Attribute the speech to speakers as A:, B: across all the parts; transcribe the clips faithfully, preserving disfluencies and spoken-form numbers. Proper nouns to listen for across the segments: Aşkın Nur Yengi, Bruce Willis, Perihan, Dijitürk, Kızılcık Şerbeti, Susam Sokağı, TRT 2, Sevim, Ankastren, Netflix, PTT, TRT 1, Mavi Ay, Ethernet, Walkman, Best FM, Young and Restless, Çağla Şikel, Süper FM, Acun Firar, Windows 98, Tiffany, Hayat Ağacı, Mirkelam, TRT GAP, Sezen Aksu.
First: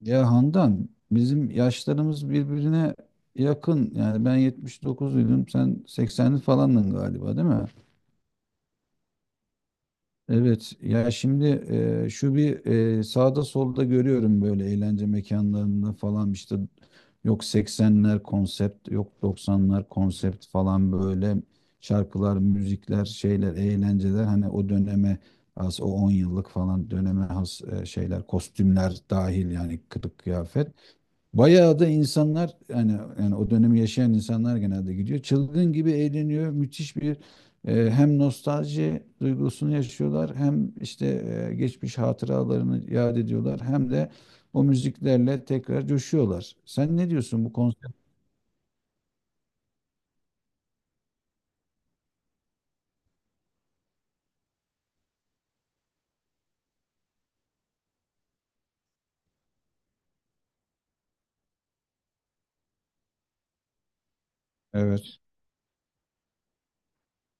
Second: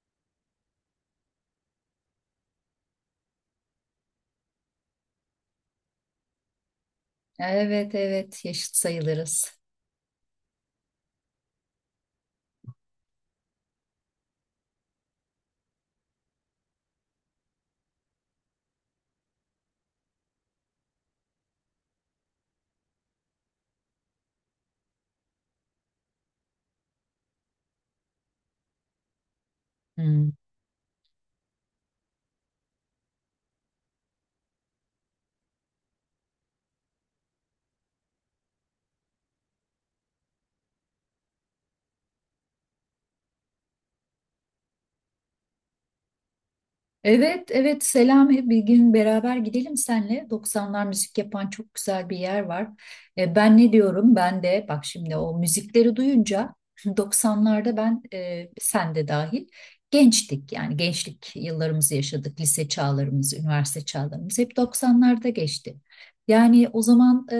A: Ya Handan bizim yaşlarımız birbirine yakın. Yani ben yetmiş dokuzluydum, sen seksenli falandın galiba, değil mi?
B: Evet evet yaşıt sayılırız.
A: Evet, ya şimdi e, şu bir e, sağda solda görüyorum, böyle eğlence mekanlarında falan işte, yok seksenler konsept, yok doksanlar konsept falan, böyle şarkılar, müzikler, şeyler, eğlenceler, hani o döneme has, o on yıllık falan döneme has e, şeyler, kostümler dahil yani, kılık
B: Hmm.
A: kıyafet. Bayağı da insanlar yani, yani o dönemi yaşayan insanlar genelde gidiyor. Çılgın gibi eğleniyor. Müthiş bir e, hem nostalji duygusunu yaşıyorlar, hem işte e, geçmiş hatıralarını yad ediyorlar, hem de o müziklerle tekrar coşuyorlar. Sen ne diyorsun
B: Evet
A: bu
B: evet
A: konser?
B: Selami bir gün beraber gidelim senle. doksanlar müzik yapan çok güzel bir yer var. E, ben ne diyorum? Ben de bak şimdi o müzikleri duyunca doksanlarda ben e, sen de dahil gençtik. Yani gençlik yıllarımızı yaşadık. Lise çağlarımız, üniversite çağlarımız hep
A: Evet.
B: doksanlarda geçti. Yani o zaman e,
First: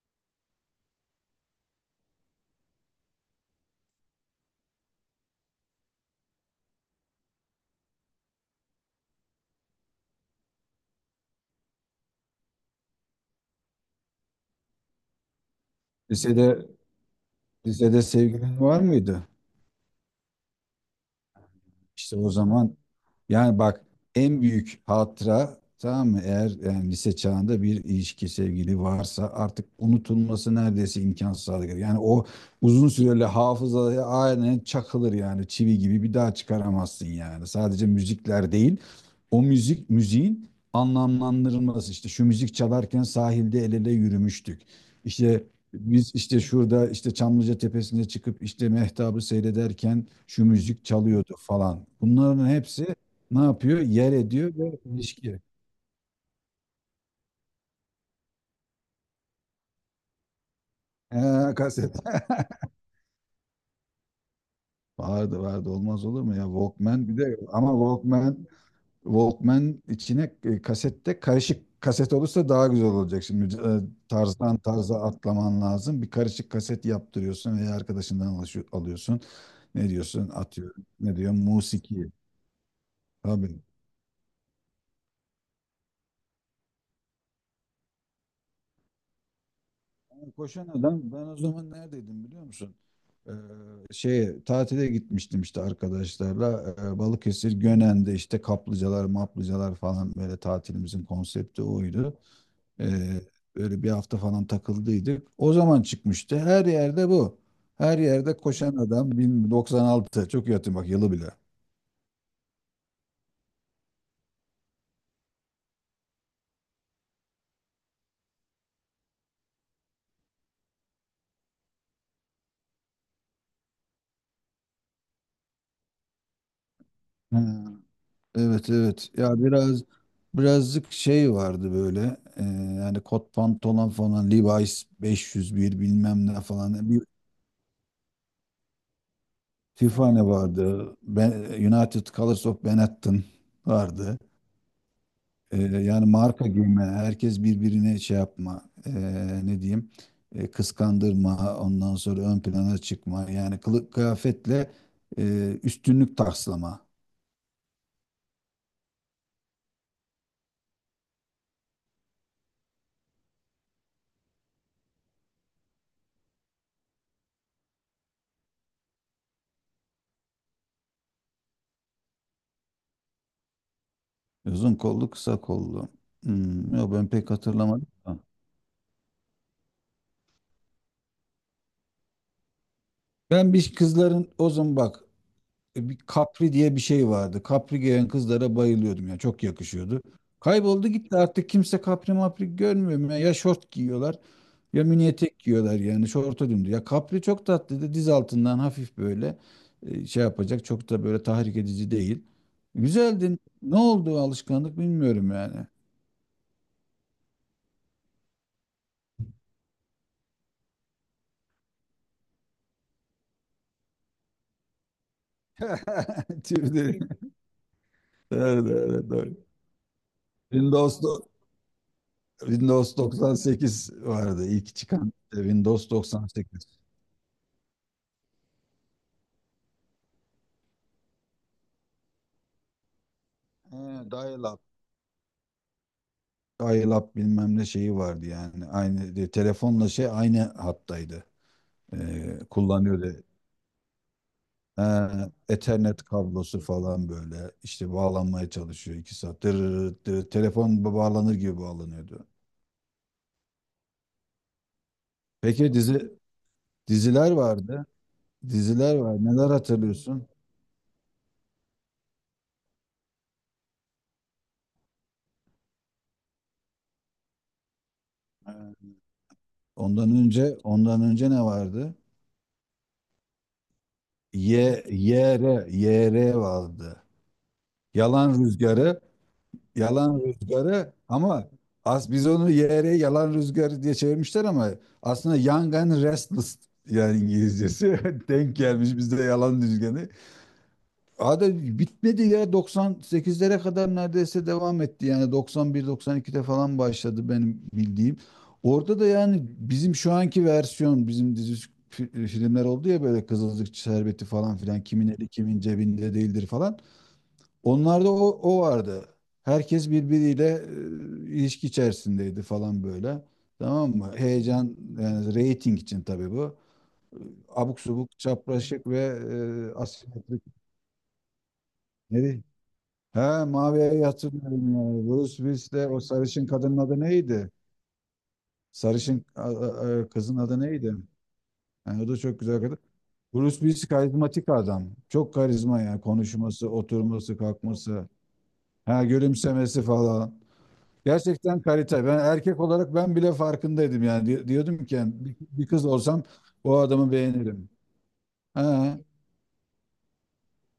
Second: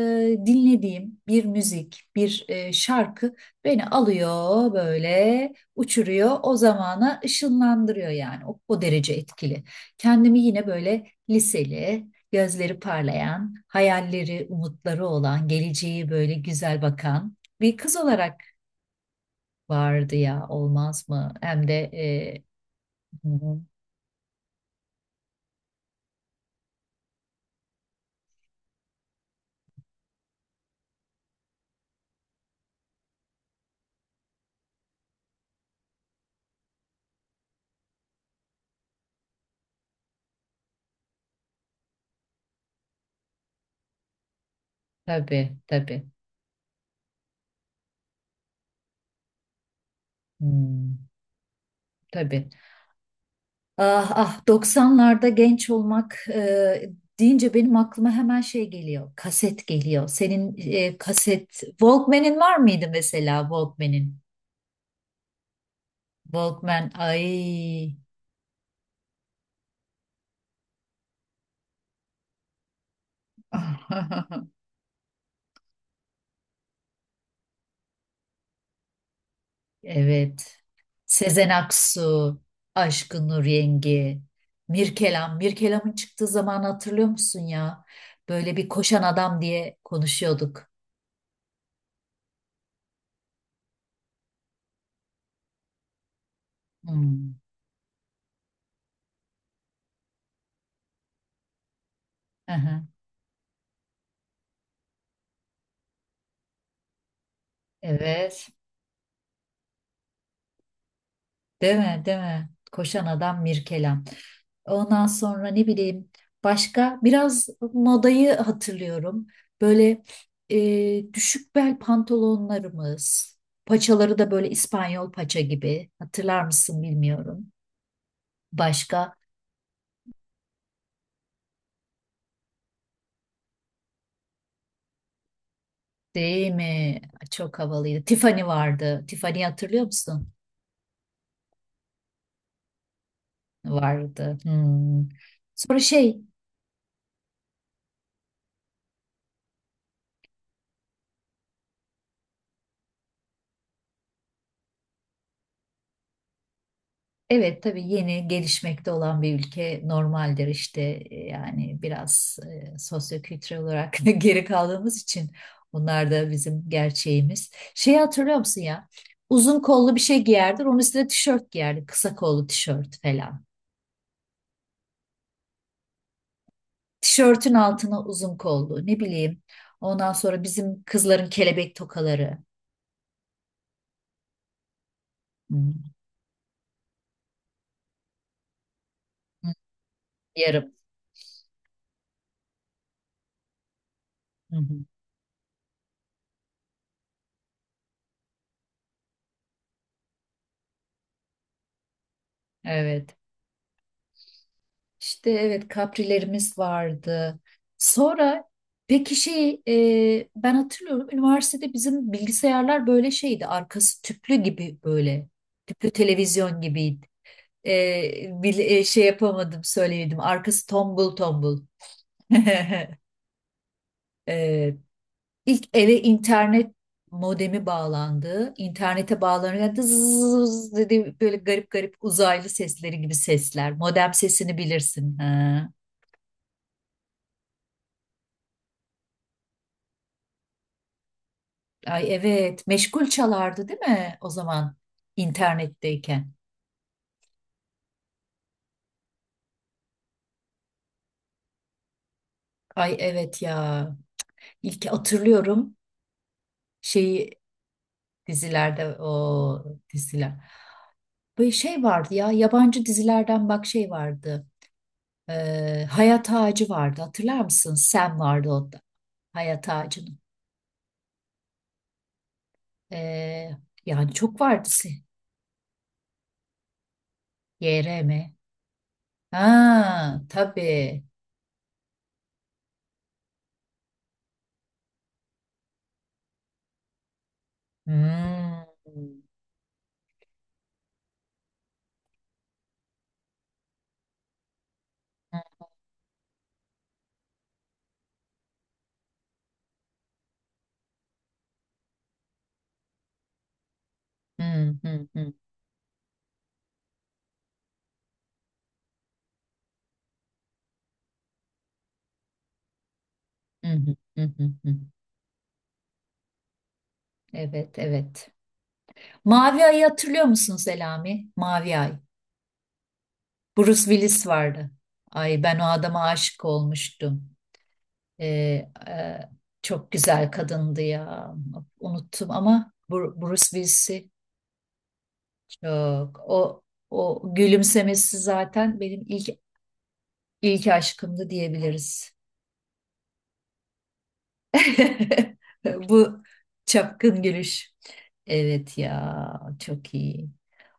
B: dinlediğim bir müzik, bir e, şarkı beni alıyor böyle uçuruyor. O zamana ışınlandırıyor yani. O, o derece etkili. Kendimi yine böyle liseli, gözleri parlayan, hayalleri, umutları olan, geleceği böyle
A: Lisede
B: güzel bakan bir kız
A: lisede
B: olarak
A: sevgilin var mıydı?
B: vardı ya olmaz mı? Hem de
A: İşte o
B: e,
A: zaman,
B: hı
A: yani
B: hı,
A: bak, en büyük hatıra, tamam mı? Eğer yani lise çağında bir ilişki, sevgili varsa, artık unutulması neredeyse imkansız hale gelir. Yani o uzun süreli hafızaya aynen çakılır, yani çivi gibi, bir daha çıkaramazsın yani. Sadece müzikler değil, o müzik, müziğin anlamlandırılması, işte şu müzik çalarken sahilde el ele yürümüştük. İşte
B: tabii tabii.
A: biz işte şurada işte Çamlıca Tepesi'ne çıkıp işte mehtabı seyrederken şu müzik
B: Hmm,
A: çalıyordu falan. Bunların
B: tabii.
A: hepsi ne yapıyor?
B: Ah
A: Yer
B: ah
A: ediyor ve
B: doksanlarda
A: ilişki.
B: genç olmak e, deyince benim aklıma hemen şey geliyor. Kaset geliyor. Senin e, kaset
A: Ee, kaset.
B: Walkman'in var mıydı mesela Walkman'in?
A: Vardı vardı, olmaz olur mu ya,
B: Walkman
A: Walkman. Bir
B: ay.
A: de ama Walkman Walkman içine e, kasette, karışık kaset olursa daha güzel olacak şimdi, e, tarzdan tarza atlaman lazım, bir karışık kaset yaptırıyorsun veya arkadaşından alışıyor- alıyorsun, ne diyorsun
B: Evet.
A: atıyor, ne diyor,
B: Sezen
A: musiki,
B: Aksu, Aşkın Nur
A: tabii.
B: Yengi, Mirkelam. Mirkelam'ın çıktığı zaman hatırlıyor musun ya? Böyle bir koşan adam diye
A: Ben
B: konuşuyorduk.
A: Koşan Adam, ben o zaman neredeydim biliyor musun? Ee, şeye tatile gitmiştim işte arkadaşlarla. Ee,
B: Hmm.
A: Balıkesir Gönen'de, işte kaplıcalar maplıcalar falan, böyle tatilimizin konsepti oydu.
B: Aha.
A: Ee, böyle bir hafta falan takıldıydık. O zaman çıkmıştı, her yerde bu. Her yerde
B: Evet.
A: Koşan Adam, bin doksan altı, çok iyi hatırlıyorum bak, yılı bile.
B: Değil mi? Değil mi? Koşan adam Mirkelam. Ondan sonra ne bileyim başka biraz modayı hatırlıyorum. Böyle e, düşük bel pantolonlarımız, paçaları da böyle İspanyol paça gibi. Hatırlar mısın bilmiyorum.
A: Ha. Evet evet.
B: Başka
A: Ya biraz, birazcık şey vardı böyle. e, Yani kot pantolon falan, Levi's beş yüz bir bilmem ne
B: değil
A: falan.
B: mi?
A: Bir
B: Çok havalıydı. Tiffany vardı. Tiffany hatırlıyor
A: FIFA ne
B: musun?
A: vardı? Ben, United Colors of Benetton vardı.
B: Vardı. Hmm.
A: E,
B: Sonra
A: yani
B: şey
A: marka giyme, herkes birbirine şey yapma, e, ne diyeyim, e, kıskandırma, ondan sonra ön plana çıkma. Yani kılık kıyafetle e, üstünlük taslama.
B: evet tabii yeni gelişmekte olan bir ülke normaldir işte e, yani biraz e, sosyokültürel olarak geri kaldığımız için bunlar da bizim gerçeğimiz. Şeyi hatırlıyor musun ya? Uzun kollu bir şey giyerdir, onun üstüne tişört giyerdi, kısa kollu tişört falan.
A: Uzun kollu, kısa kollu. Hmm, yok ben pek
B: Tişörtün
A: hatırlamadım.
B: altına uzun kollu, ne bileyim. Ondan sonra bizim kızların kelebek tokaları.
A: Ben bir, kızların o zaman bak
B: Hı,
A: e, bir Capri diye bir şey vardı. Capri giyen kızlara bayılıyordum ya. Çok
B: hı,
A: yakışıyordu.
B: yarım.
A: Kayboldu gitti, artık kimse Capri mapri görmüyorum ya. Ya şort giyiyorlar,
B: Hı hı.
A: ya mini etek giyiyorlar, yani şorta döndü. Ya Capri çok tatlıydı. Diz altından hafif böyle e, şey yapacak, çok da böyle tahrik edici değil.
B: Evet.
A: Güzeldi. Ne oldu o alışkanlık
B: İşte
A: bilmiyorum yani.
B: evet kaprilerimiz vardı. Sonra peki şey e, ben hatırlıyorum üniversitede bizim bilgisayarlar böyle şeydi arkası tüplü gibi böyle tüplü televizyon
A: Tüyleri.
B: gibiydi. E, bil-
A: Doğru
B: e, şey
A: doğru doğru.
B: yapamadım söyleyemedim arkası
A: Senin dost-
B: tombul tombul.
A: Windows doksan sekiz vardı,
B: e,
A: ilk çıkan, işte
B: ilk
A: Windows
B: eve
A: doksan sekiz.
B: internet modemi bağlandı. İnternete bağlanınca zzzz dedi böyle garip garip uzaylı sesleri gibi sesler.
A: He,
B: Modem sesini
A: dial-up.
B: bilirsin. Ha.
A: Dial-up bilmem ne şeyi vardı yani. Aynı de- telefonla şey, aynı hattaydı.
B: Ay
A: Ee,
B: evet, meşgul
A: kullanıyordu.
B: çalardı değil mi o zaman
A: Ha, Ethernet
B: internetteyken?
A: kablosu falan, böyle işte bağlanmaya çalışıyor iki saat. Dırırır, dırır. Telefon ba- bağlanır gibi bağlanıyordu.
B: Ay evet ya. İlk
A: Peki
B: hatırlıyorum
A: dizi
B: şeyi
A: diziler vardı.
B: dizilerde
A: Diziler var. Neler
B: o
A: hatırlıyorsun?
B: diziler. Böyle şey vardı ya yabancı dizilerden bak şey vardı. Ee, Hayat Ağacı vardı hatırlar mısın? Sam vardı o da.
A: He,
B: Hayat
A: Ondan
B: Ağacı'nın.
A: önce ondan önce ne vardı?
B: Ee, Yani çok vardı. se-
A: Y YR Y R vardı.
B: Y R M.
A: Yalan Rüzgarı, Yalan
B: Ha
A: Rüzgarı
B: tabii.
A: ama az, biz onu yere Yalan Rüzgarı diye çevirmişler ama aslında Young and Restless, yani İngilizcesi denk
B: Hmm.
A: gelmiş bizde Yalan Rüzgarı. Abi bitmedi ya, doksan sekizlere kadar neredeyse devam etti yani, doksan bir doksan iki'de falan başladı benim bildiğim. Orada da yani bizim şu anki versiyon, bizim dizi fi- filmler oldu ya, böyle Kızılcık Şerbeti falan
B: Hmm,
A: filan,
B: hmm,
A: kimin eli
B: hmm,
A: kimin cebinde değildir falan. Onlarda o, o vardı. Herkes birbiriyle e, ilişki içerisindeydi falan böyle.
B: hmm, hmm,
A: Tamam mı?
B: hmm, hmm,
A: Heyecan,
B: hmm.
A: yani reyting için tabii bu.
B: Evet,
A: Abuk subuk,
B: evet.
A: çapraşık ve
B: Mavi
A: e,
B: Ay'ı hatırlıyor
A: asimetrik.
B: musun Selami? Mavi Ay.
A: Neydi? He,
B: Bruce
A: Mavi'ye
B: Willis vardı.
A: hatırlıyorum ya. Bruce
B: Ay ben o
A: Willis'le, o
B: adama aşık
A: sarışın kadının adı
B: olmuştum.
A: neydi?
B: Ee, e,
A: Sarışın, a-
B: Çok
A: a- a-
B: güzel
A: kızın adı
B: kadındı
A: neydi?
B: ya.
A: Yani o da
B: Unuttum
A: çok güzel
B: ama
A: kadın.
B: Bru- Bruce
A: Bruce Willis
B: Willis'i
A: karizmatik adam. Çok karizma yani,
B: çok. O,
A: konuşması,
B: o
A: oturması, kalkması,
B: gülümsemesi zaten
A: ha,
B: benim ilk
A: gülümsemesi falan.
B: ilk aşkımdı
A: Gerçekten kalite.
B: diyebiliriz.
A: Ben erkek olarak ben bile farkındaydım yani. Di- Diyordum ki yani, bir, bir kız
B: Bu
A: olsam o adamı
B: çapkın
A: beğenirim.
B: gülüş. Evet
A: Ha,
B: ya çok iyi.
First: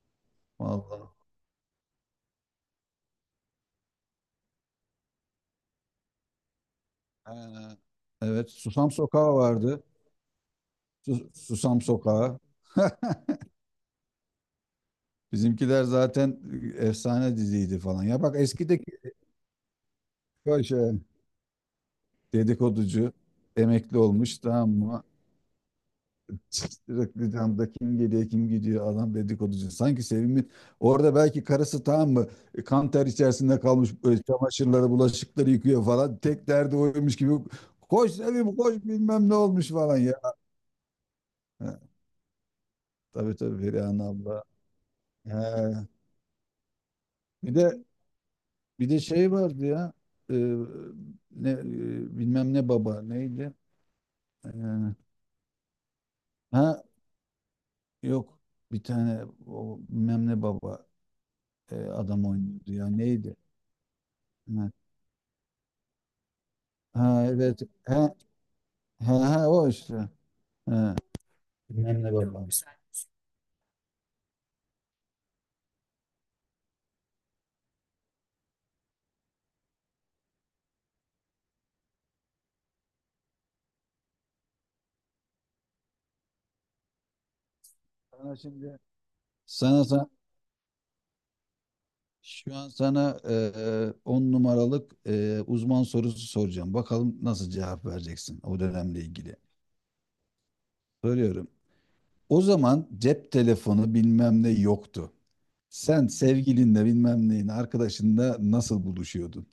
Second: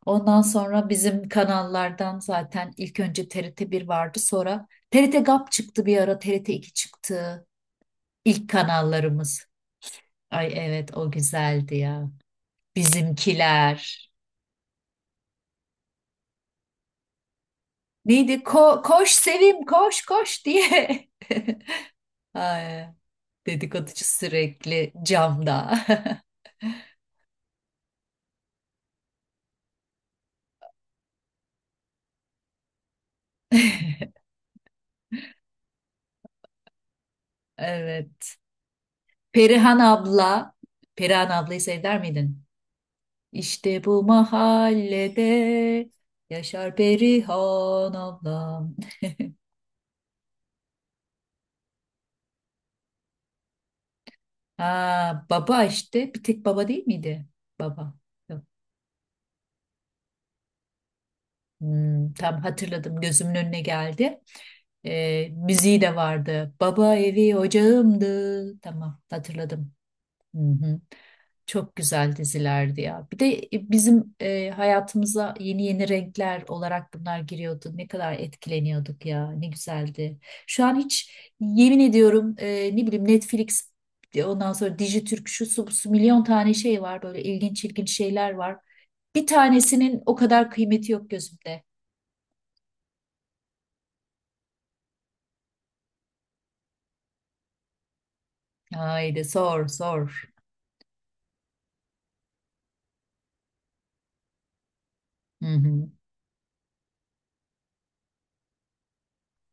B: Ondan sonra
A: vallahi.
B: bizim kanallardan zaten ilk önce T R T bir vardı sonra TRT GAP çıktı bir ara T R T iki çıktı.
A: Ha.
B: İlk
A: Evet, Susam Sokağı
B: kanallarımız.
A: vardı.
B: Ay evet o
A: Sus-
B: güzeldi
A: Susam
B: ya.
A: Sokağı.
B: Bizimkiler.
A: Bizimkiler zaten e, efsane diziydi falan. Ya bak
B: Neydi? Ko-
A: eskideki,
B: koş Sevim koş koş
A: böyle şey,
B: diye. Ay,
A: dedikoducu emekli
B: dedikoducu
A: olmuş, tamam
B: sürekli
A: mı?
B: camda.
A: Sürekli camda, kim geliyor kim gidiyor, adam dedikoducu. Sanki Sevim'in orada belki karısı, tamam mı, e, kan ter içerisinde kalmış, e, çamaşırları bulaşıkları yıkıyor falan. Tek derdi oymuş gibi, koş
B: Evet.
A: Sevim koş, bilmem ne olmuş
B: Perihan
A: falan ya.
B: abla, Perihan ablayı
A: He,
B: sever miydin?
A: tabii tabii,
B: İşte
A: Perihan
B: bu
A: abla. He.
B: mahallede yaşar
A: Bir de,
B: Perihan ablam.
A: bir de şey vardı ya, e, ne, e, bilmem ne baba neydi? E,
B: Ha, baba işte bir tek
A: ha
B: baba değil miydi? Baba.
A: yok,
B: Yok.
A: bir tane o, bilmem ne baba, e,
B: Hmm,
A: adam
B: tam
A: oynuyordu ya,
B: hatırladım gözümün
A: neydi?
B: önüne geldi. Ee, müziği de vardı. Baba
A: Ha
B: evi
A: evet. Ha,
B: ocağımdı. Tamam
A: ha, ha, o
B: hatırladım.
A: işte.
B: Hı hı.
A: Ha.
B: Çok
A: Bilmem ne
B: güzel
A: babamız.
B: dizilerdi ya. Bir de e, bizim e, hayatımıza yeni yeni renkler olarak bunlar giriyordu. Ne kadar etkileniyorduk ya. Ne güzeldi. Şu an hiç yemin ediyorum e, ne bileyim Netflix, e, ondan sonra Dijitürk şu su, bu su milyon tane şey var. Böyle ilginç ilginç şeyler
A: Sana
B: var.
A: şimdi
B: Bir
A: sana,
B: tanesinin
A: sa-
B: o kadar kıymeti yok gözümde.
A: şu an sana e, on numaralık e, uzman sorusu soracağım. Bakalım nasıl cevap vereceksin o dönemle
B: Haydi
A: ilgili.
B: sor sor.
A: Soruyorum. O zaman cep telefonu bilmem ne yoktu.
B: Hı hı.
A: Sen sevgilinle bilmem neyin, arkadaşınla nasıl buluşuyordun?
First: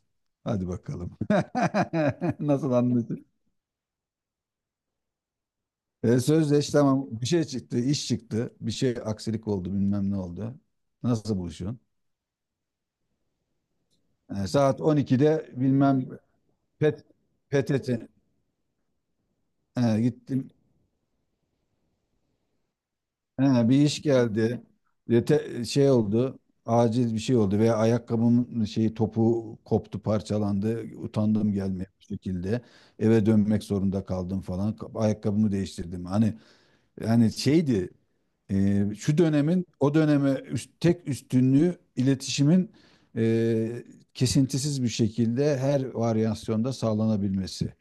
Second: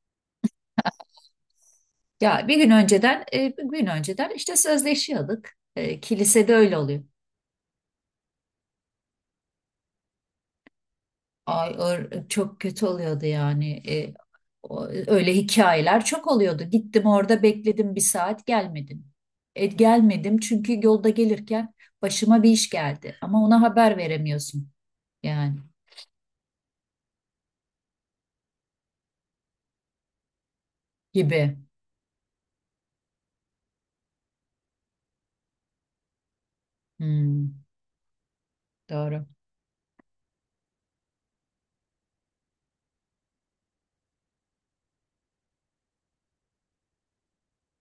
A: Hadi bakalım.
B: Ya bir gün
A: Nasıl
B: önceden e, bir gün önceden işte sözleşiyorduk. E,
A: E,
B: kilisede
A: sözleş,
B: öyle oluyor.
A: tamam, bir şey çıktı, iş çıktı, bir şey aksilik oldu, bilmem ne oldu. Nasıl
B: Ay
A: buluşuyorsun?
B: or- çok kötü oluyordu yani. E,
A: E, saat
B: o-
A: on ikide
B: öyle
A: bilmem,
B: hikayeler çok oluyordu.
A: pet,
B: Gittim orada bekledim bir
A: P T T,
B: saat gelmedin. E,
A: e,
B: gelmedim
A: gittim,
B: çünkü yolda gelirken başıma bir iş geldi. Ama ona
A: E, bir
B: haber
A: iş geldi.
B: veremiyorsun
A: E,
B: yani
A: te- şey oldu, acil bir şey oldu veya ayakkabımın şeyi topu koptu, parçalandı, utandım
B: gibi.
A: gelmeye, bir şekilde eve dönmek zorunda kaldım falan, ayakkabımı değiştirdim hani. Yani
B: Hmm,
A: şeydi, e, şu
B: doğru.
A: dönemin o döneme üst- tek üstünlüğü, iletişimin e, kesintisiz bir şekilde her varyasyonda sağlanabilmesi.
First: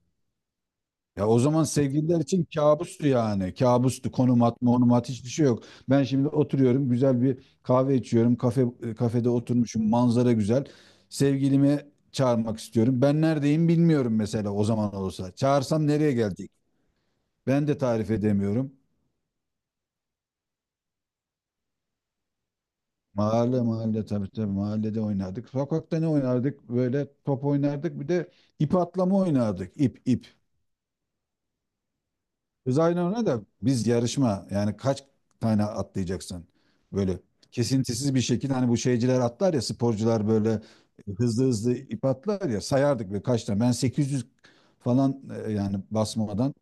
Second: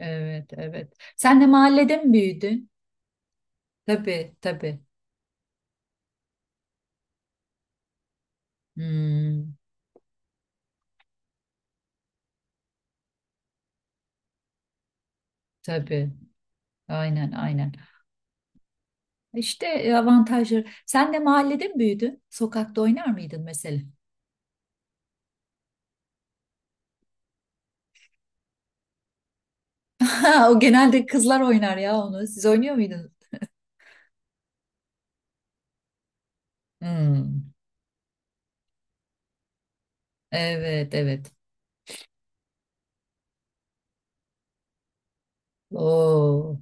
B: Evet, evet.
A: Ya o
B: Sen de
A: zaman
B: mahallede mi
A: sevgililer için
B: büyüdün?
A: kabustu yani. Kabustu.
B: Tabii,
A: Konum at,
B: tabii.
A: monum at, hiçbir şey yok. Ben şimdi oturuyorum, güzel bir kahve içiyorum. Kafe, e, kafede
B: Hmm,
A: oturmuşum, manzara güzel. Sevgilimi çağırmak istiyorum, ben neredeyim bilmiyorum mesela, o zaman olsa. Çağırsam
B: tabii.
A: nereye gelecek?
B: Aynen,
A: Ben
B: aynen.
A: de tarif edemiyorum.
B: İşte e, avantajları. Sen de mahallede mi büyüdün? Sokakta oynar mıydın
A: Mahalle
B: mesela?
A: mahalle, tabii tabii, mahallede oynardık. Sokakta ne oynardık? Böyle top oynardık. Bir de ip atlama oynardık. İp, ip.
B: Ha, o genelde kızlar oynar ya onu. Siz oynuyor
A: Biz aynı
B: muydunuz?
A: ona da biz yarışma, yani kaç tane atlayacaksın, böyle
B: Hmm.
A: kesintisiz bir şekilde, hani bu şeyciler atlar ya sporcular, böyle
B: Evet evet.
A: hızlı hızlı ip atlar ya, sayardık ve kaç tane, ben sekiz yüz falan, e, yani basmadan
B: Oo.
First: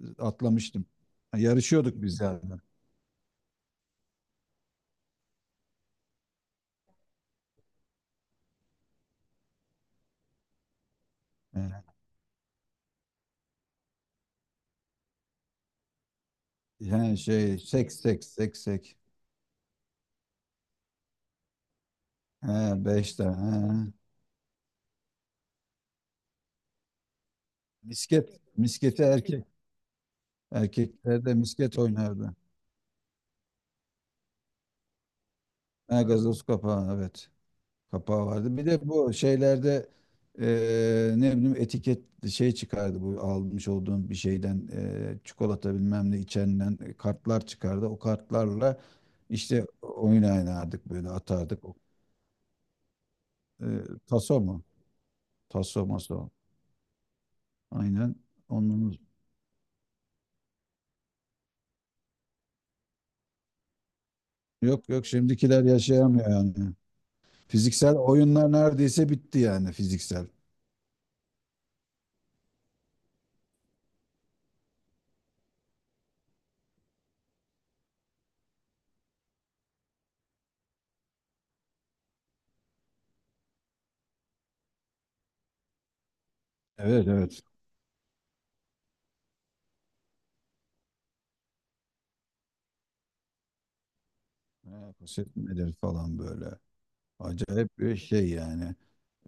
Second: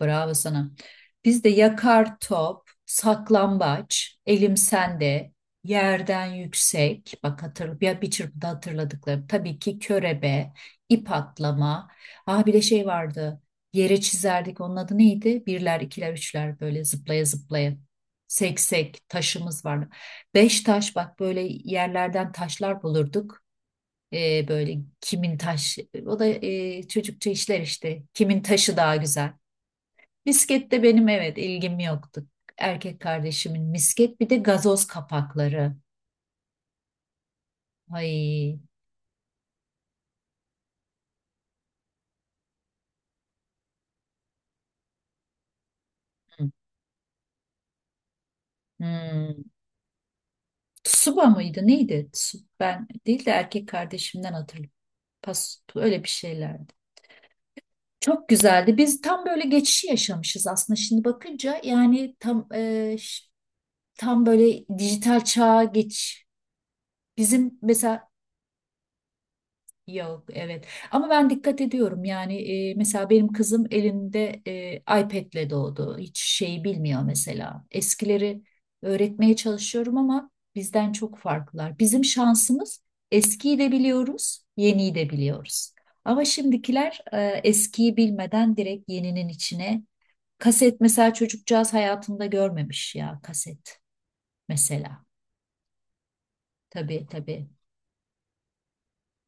B: Bravo sana.
A: atlamıştım.
B: Bizde
A: Yarışıyorduk
B: yakar
A: biz yani.
B: top, saklambaç, elim sende, yerden yüksek. Bak hatır, bir, bir çırpıda hatırladıklarım. Tabii ki körebe, ip
A: E,
B: atlama. Ah bir de şey vardı. Yere çizerdik. Onun adı neydi? Birler, ikiler, üçler böyle
A: Yani
B: zıplaya
A: şey,
B: zıplaya.
A: sek sek, sek sek.
B: Seksek taşımız vardı. Beş taş bak böyle yerlerden
A: He,
B: taşlar
A: beş
B: bulurduk.
A: tane.
B: Ee, böyle kimin taş, o da e, çocukça işler işte.
A: Misket.
B: Kimin taşı daha
A: Misketi
B: güzel.
A: erkek.
B: Misket de benim
A: Erkeklerde
B: evet
A: misket
B: ilgim yoktu.
A: oynardı.
B: Erkek kardeşimin misket bir de gazoz kapakları.
A: Ha, gazoz kapağı, evet. Kapağı vardı.
B: Ay.
A: Bir de bu şeylerde, eee, ne bileyim, etiket, şey çıkardı, bu almış olduğun bir şeyden, eee, çikolata bilmem ne
B: Hı.
A: içenden e, kartlar çıkardı. O kartlarla
B: Hmm.
A: işte oyun oynardık, böyle
B: Tsuba
A: atardık.
B: mıydı
A: O-,
B: neydi? Tsu- Ben değil de erkek
A: eee,
B: kardeşimden
A: taso mu?
B: hatırlıyorum. Pas,
A: Taso
B: öyle bir
A: maso.
B: şeylerdi.
A: Aynen.
B: Çok güzeldi.
A: Onun...
B: Biz tam böyle geçişi yaşamışız aslında şimdi bakınca. Yani tam e, ş- tam böyle
A: Yok yok
B: dijital
A: şimdikiler
B: çağa geç.
A: yaşayamıyor yani.
B: Bizim
A: Fiziksel
B: mesela
A: oyunlar neredeyse bitti yani,
B: yok
A: fiziksel.
B: evet, ama ben dikkat ediyorum yani e, mesela benim kızım elinde e, iPad'le doğdu hiç şeyi bilmiyor mesela eskileri öğretmeye çalışıyorum ama bizden çok farklılar bizim şansımız eskiyi de biliyoruz yeniyi de biliyoruz ama şimdikiler,
A: Evet
B: e,
A: evet.
B: eskiyi bilmeden direkt yeninin içine kaset mesela çocukcağız hayatında görmemiş ya kaset
A: Ha,
B: mesela
A: poşet nedir falan böyle.
B: tabii tabii.
A: Acayip bir şey yani.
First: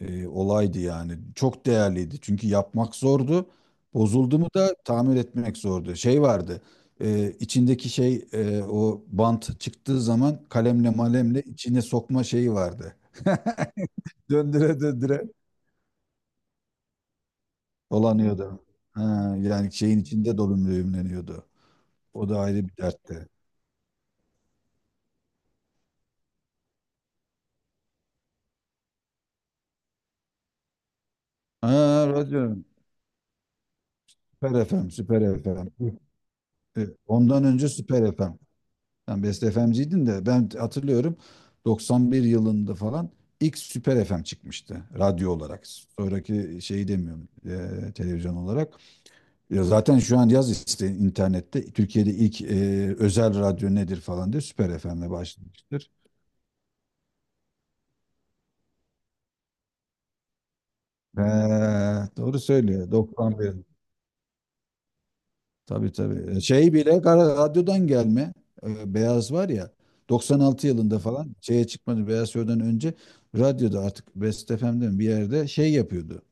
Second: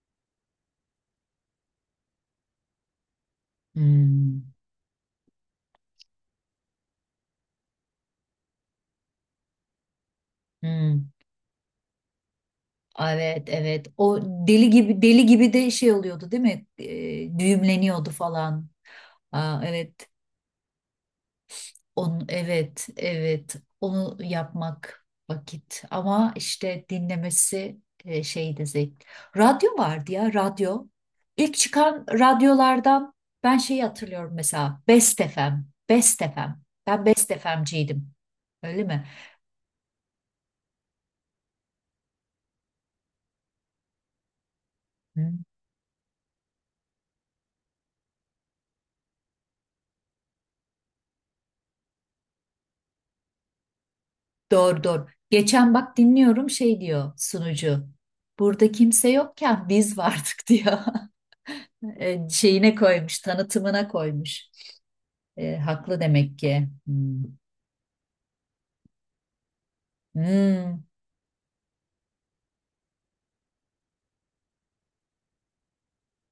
A: e, Olaydı yani. Çok değerliydi. Çünkü yapmak zordu. Bozuldu
B: Hmm,
A: mu da tamir etmek zordu. Şey vardı, e, içindeki şey, e, o bant çıktığı zaman kalemle
B: hmm.
A: malemle içine sokma şeyi vardı.
B: Evet evet o deli
A: Döndüre
B: gibi
A: döndüre
B: deli gibi de şey oluyordu değil mi? Ee, düğümleniyordu
A: dolanıyordu.
B: falan.
A: Ha,
B: Aa,
A: yani şeyin
B: evet
A: içinde dolum düğümleniyordu.
B: onu
A: O da ayrı bir
B: evet
A: dertti.
B: evet onu yapmak vakit ama işte dinlemesi e, şeydi zevk. Radyo vardı ya radyo. İlk çıkan
A: Ha, radyo.
B: radyolardan ben şeyi hatırlıyorum
A: Süper
B: mesela
A: F M,
B: Best
A: Süper
B: F M.
A: F M.
B: Best F M.
A: E,
B: Ben Best
A: ondan önce Süper
B: F M'ciydim.
A: F M.
B: Öyle
A: Sen Best F M'ciydin de ben hatırlıyorum, doksan bir yılında falan ilk Süper F M çıkmıştı radyo
B: mi?
A: olarak. Sonraki şeyi demiyorum, eee, televizyon olarak. Ya zaten şu an yaz işte internette, Türkiye'de ilk eee, özel radyo nedir falan diye, Süper
B: Doğru doğru.
A: F M'le
B: Geçen
A: başlamıştır.
B: bak dinliyorum şey diyor sunucu. Burada kimse yokken biz vardık diyor.
A: Ve
B: E,
A: doğru
B: Şeyine
A: söylüyor,
B: koymuş,
A: doksan bir.
B: tanıtımına koymuş. E,
A: Tabii
B: haklı
A: tabii.
B: demek
A: E,
B: ki.
A: şey bile
B: Hmm.
A: kara- radyodan gelme, eee, beyaz var ya, doksan altı
B: Hmm.
A: yılında falan şeye çıkmadı, Beyaz Show'dan önce radyoda artık Best F M'de mi, bir yerde şey yapıyordu.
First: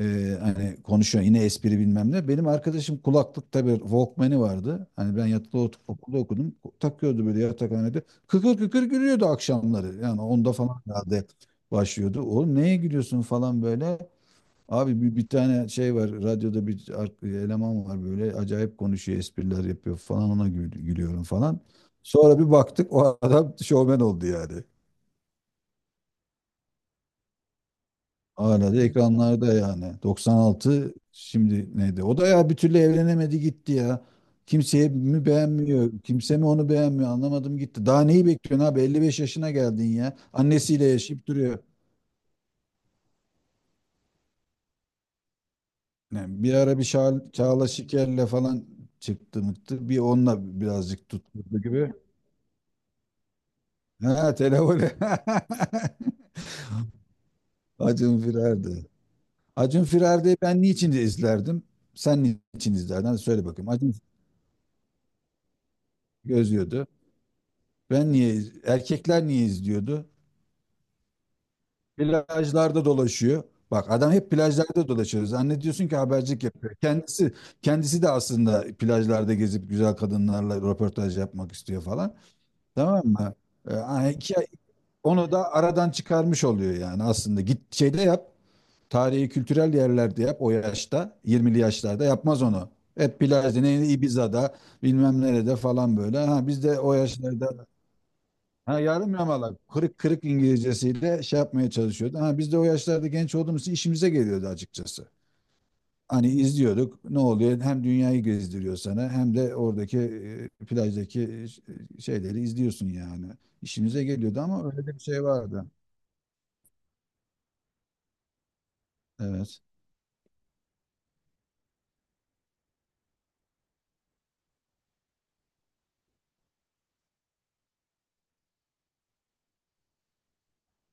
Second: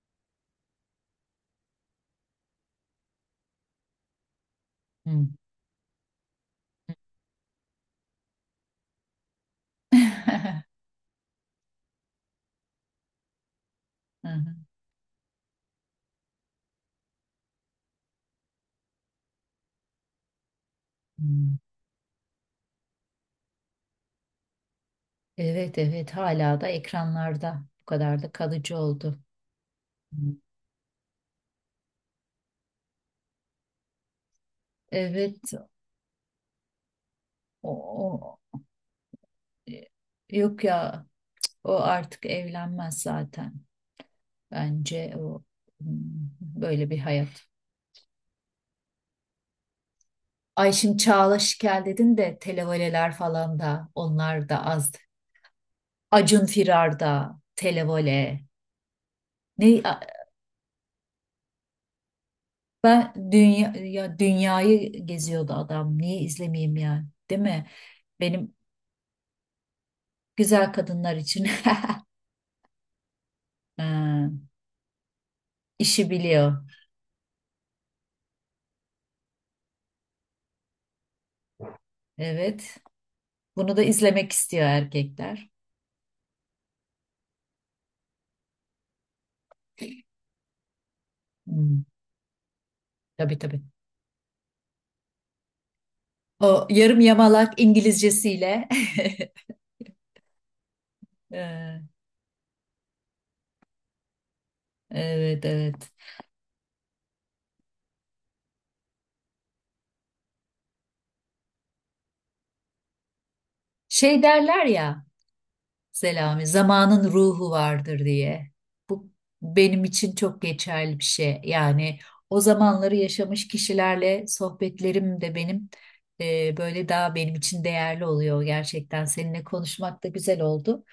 A: Ee, hani konuşuyor yine, espri bilmem ne. Benim arkadaşım kulaklıkta bir Walkman'i vardı. Hani ben
B: Hmm.
A: yatılı ot- okulda okudum. Takıyordu böyle yatakhanede. Kıkır kıkır gülüyordu akşamları. Yani onda falan herhalde başlıyordu. Oğlum neye gülüyorsun falan böyle.
B: Hı hı.
A: Abi, bir, bir tane şey var radyoda, bir ar- eleman var, böyle acayip konuşuyor, espriler yapıyor falan, ona gül- gülüyorum
B: Hmm.
A: falan. Sonra bir baktık o adam şovmen oldu yani.
B: Evet evet hala da ekranlarda bu kadar da
A: Hala
B: kalıcı
A: da
B: oldu.
A: ekranlarda yani.
B: Hmm.
A: doksan altı, şimdi neydi? O da ya, bir türlü evlenemedi gitti ya. Kimseye mi
B: Evet
A: beğenmiyor? Kimse mi onu beğenmiyor? Anlamadım
B: o,
A: gitti. Daha neyi
B: o-
A: bekliyorsun abi? elli beş yaşına
B: e,
A: geldin ya.
B: yok
A: Annesiyle
B: ya,
A: yaşayıp duruyor.
B: o artık evlenmez zaten bence o, hmm,
A: Yani bir ara bir
B: böyle bir hayat.
A: Şa- Çağla Şiker'le falan çıktı mıktı. Bir onunla
B: Ay şimdi
A: birazcık
B: Çağla
A: tutturdu
B: Şikel
A: gibi.
B: dedin de televoleler falan da
A: Ha,
B: onlar da az.
A: televole.
B: Acun Firar'da
A: Acun
B: televole.
A: Firer'di.
B: Ne
A: Acun
B: a-
A: Firer'di, ben niçin izlerdim? Sen niçin izlerdin? Hadi
B: Ben
A: söyle bakayım.
B: dünya,
A: Acun
B: ya dünyayı geziyordu adam. Niye izlemeyeyim
A: gözlüyordu.
B: yani? Değil mi?
A: Ben niye,
B: Benim
A: erkekler niye izliyordu?
B: güzel kadınlar için.
A: Plajlarda dolaşıyor. Bak adam
B: Ha,
A: hep plajlarda dolaşıyor. Zannediyorsun ki
B: işi
A: habercilik
B: biliyor.
A: yapıyor. Kendisi, kendisi de aslında plajlarda gezip güzel kadınlarla röportaj yapmak istiyor falan.
B: Evet.
A: Tamam mı? Ee,
B: Bunu da
A: yani
B: izlemek
A: iki,
B: istiyor
A: onu
B: erkekler.
A: da aradan çıkarmış oluyor yani aslında. Git şeyde yap. Tarihi kültürel yerlerde yap o yaşta. yirmili
B: Hmm,
A: yaşlarda yapmaz onu. Hep
B: tabii
A: plajda,
B: tabii.
A: ne Ibiza'da, bilmem nerede falan böyle. Ha, biz
B: O
A: de o
B: yarım yamalak
A: yaşlarda,
B: İngilizcesiyle.
A: ha, yarım yamalak, kırık kırık İngilizcesiyle şey yapmaya
B: Ee,
A: çalışıyordu. Ha, biz de o yaşlarda genç olduğumuz için işimize geliyordu açıkçası.
B: Evet evet.
A: Hani izliyorduk, ne oluyor, hem dünyayı gezdiriyor sana, hem de oradaki e, plajdaki, e, ş- e, şeyleri izliyorsun yani. İşimize
B: Şey
A: geliyordu
B: derler
A: ama öyle de bir
B: ya.
A: şey vardı.
B: Selami, zamanın ruhu vardır diye. Bu
A: Evet.
B: benim için çok geçerli bir şey. Yani o zamanları yaşamış kişilerle sohbetlerim de benim e, böyle daha benim için değerli oluyor gerçekten. Seninle konuşmak da güzel oldu.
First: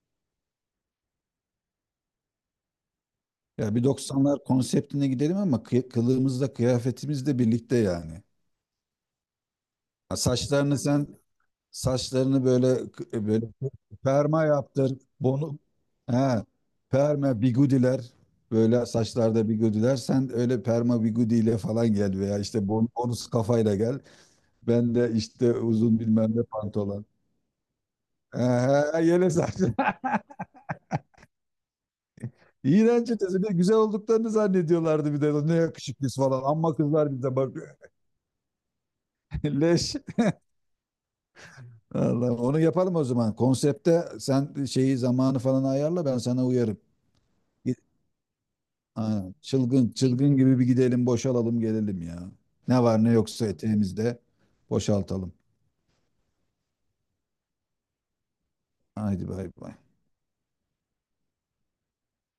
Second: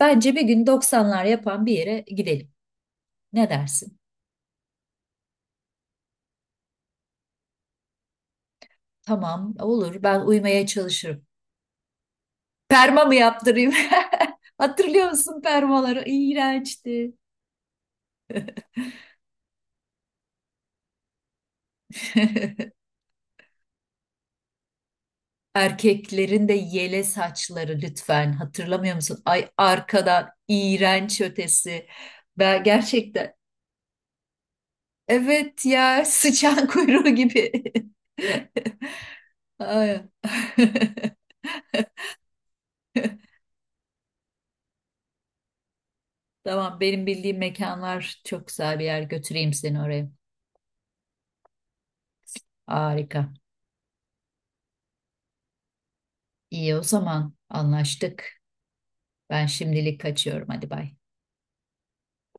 B: Bence bir gün doksanlar yapan bir yere gidelim. Ne
A: Ya bir
B: dersin?
A: doksanlar konseptine gidelim, ama kıy- kılığımızla kıyafetimizle birlikte yani.
B: Tamam, olur. Ben uymaya
A: Saçlarını sen,
B: çalışırım.
A: saçlarını böyle
B: Perma mı
A: böyle
B: yaptırayım?
A: perma yaptır.
B: Hatırlıyor musun
A: Bunu,
B: permaları?
A: he,
B: İğrençti.
A: perma bigudiler, böyle saçlarda bigudiler. Sen öyle perma bigudiyle falan gel, veya işte bon- bonus kafayla gel. Ben de işte uzun bilmem ne
B: Erkeklerin de yele
A: pantolon.
B: saçları lütfen
A: He,
B: hatırlamıyor
A: he,
B: musun?
A: yele
B: Ay
A: saç.
B: arkadan iğrenç ötesi. Ben
A: İğrenç
B: gerçekten
A: ötesi. Bir de güzel olduklarını zannediyorlardı bir de. Ne
B: evet ya,
A: yakışıklıyız falan.
B: sıçan
A: Amma
B: kuyruğu
A: kızlar bize
B: gibi.
A: bakıyor. Leş.
B: Ay.
A: Allah, onu yapalım o zaman. Konsepte sen şeyi, zamanı falan ayarla, ben sana uyarım.
B: Tamam benim bildiğim mekanlar çok güzel bir yer
A: Aynen.
B: götüreyim seni
A: Çılgın,
B: oraya.
A: çılgın gibi bir gidelim, boşalalım, gelelim ya. Ne var ne
B: Harika.
A: yoksa eteğimizde boşaltalım.
B: İyi o zaman anlaştık.
A: Haydi,
B: Ben
A: bay bay.
B: şimdilik kaçıyorum hadi bay.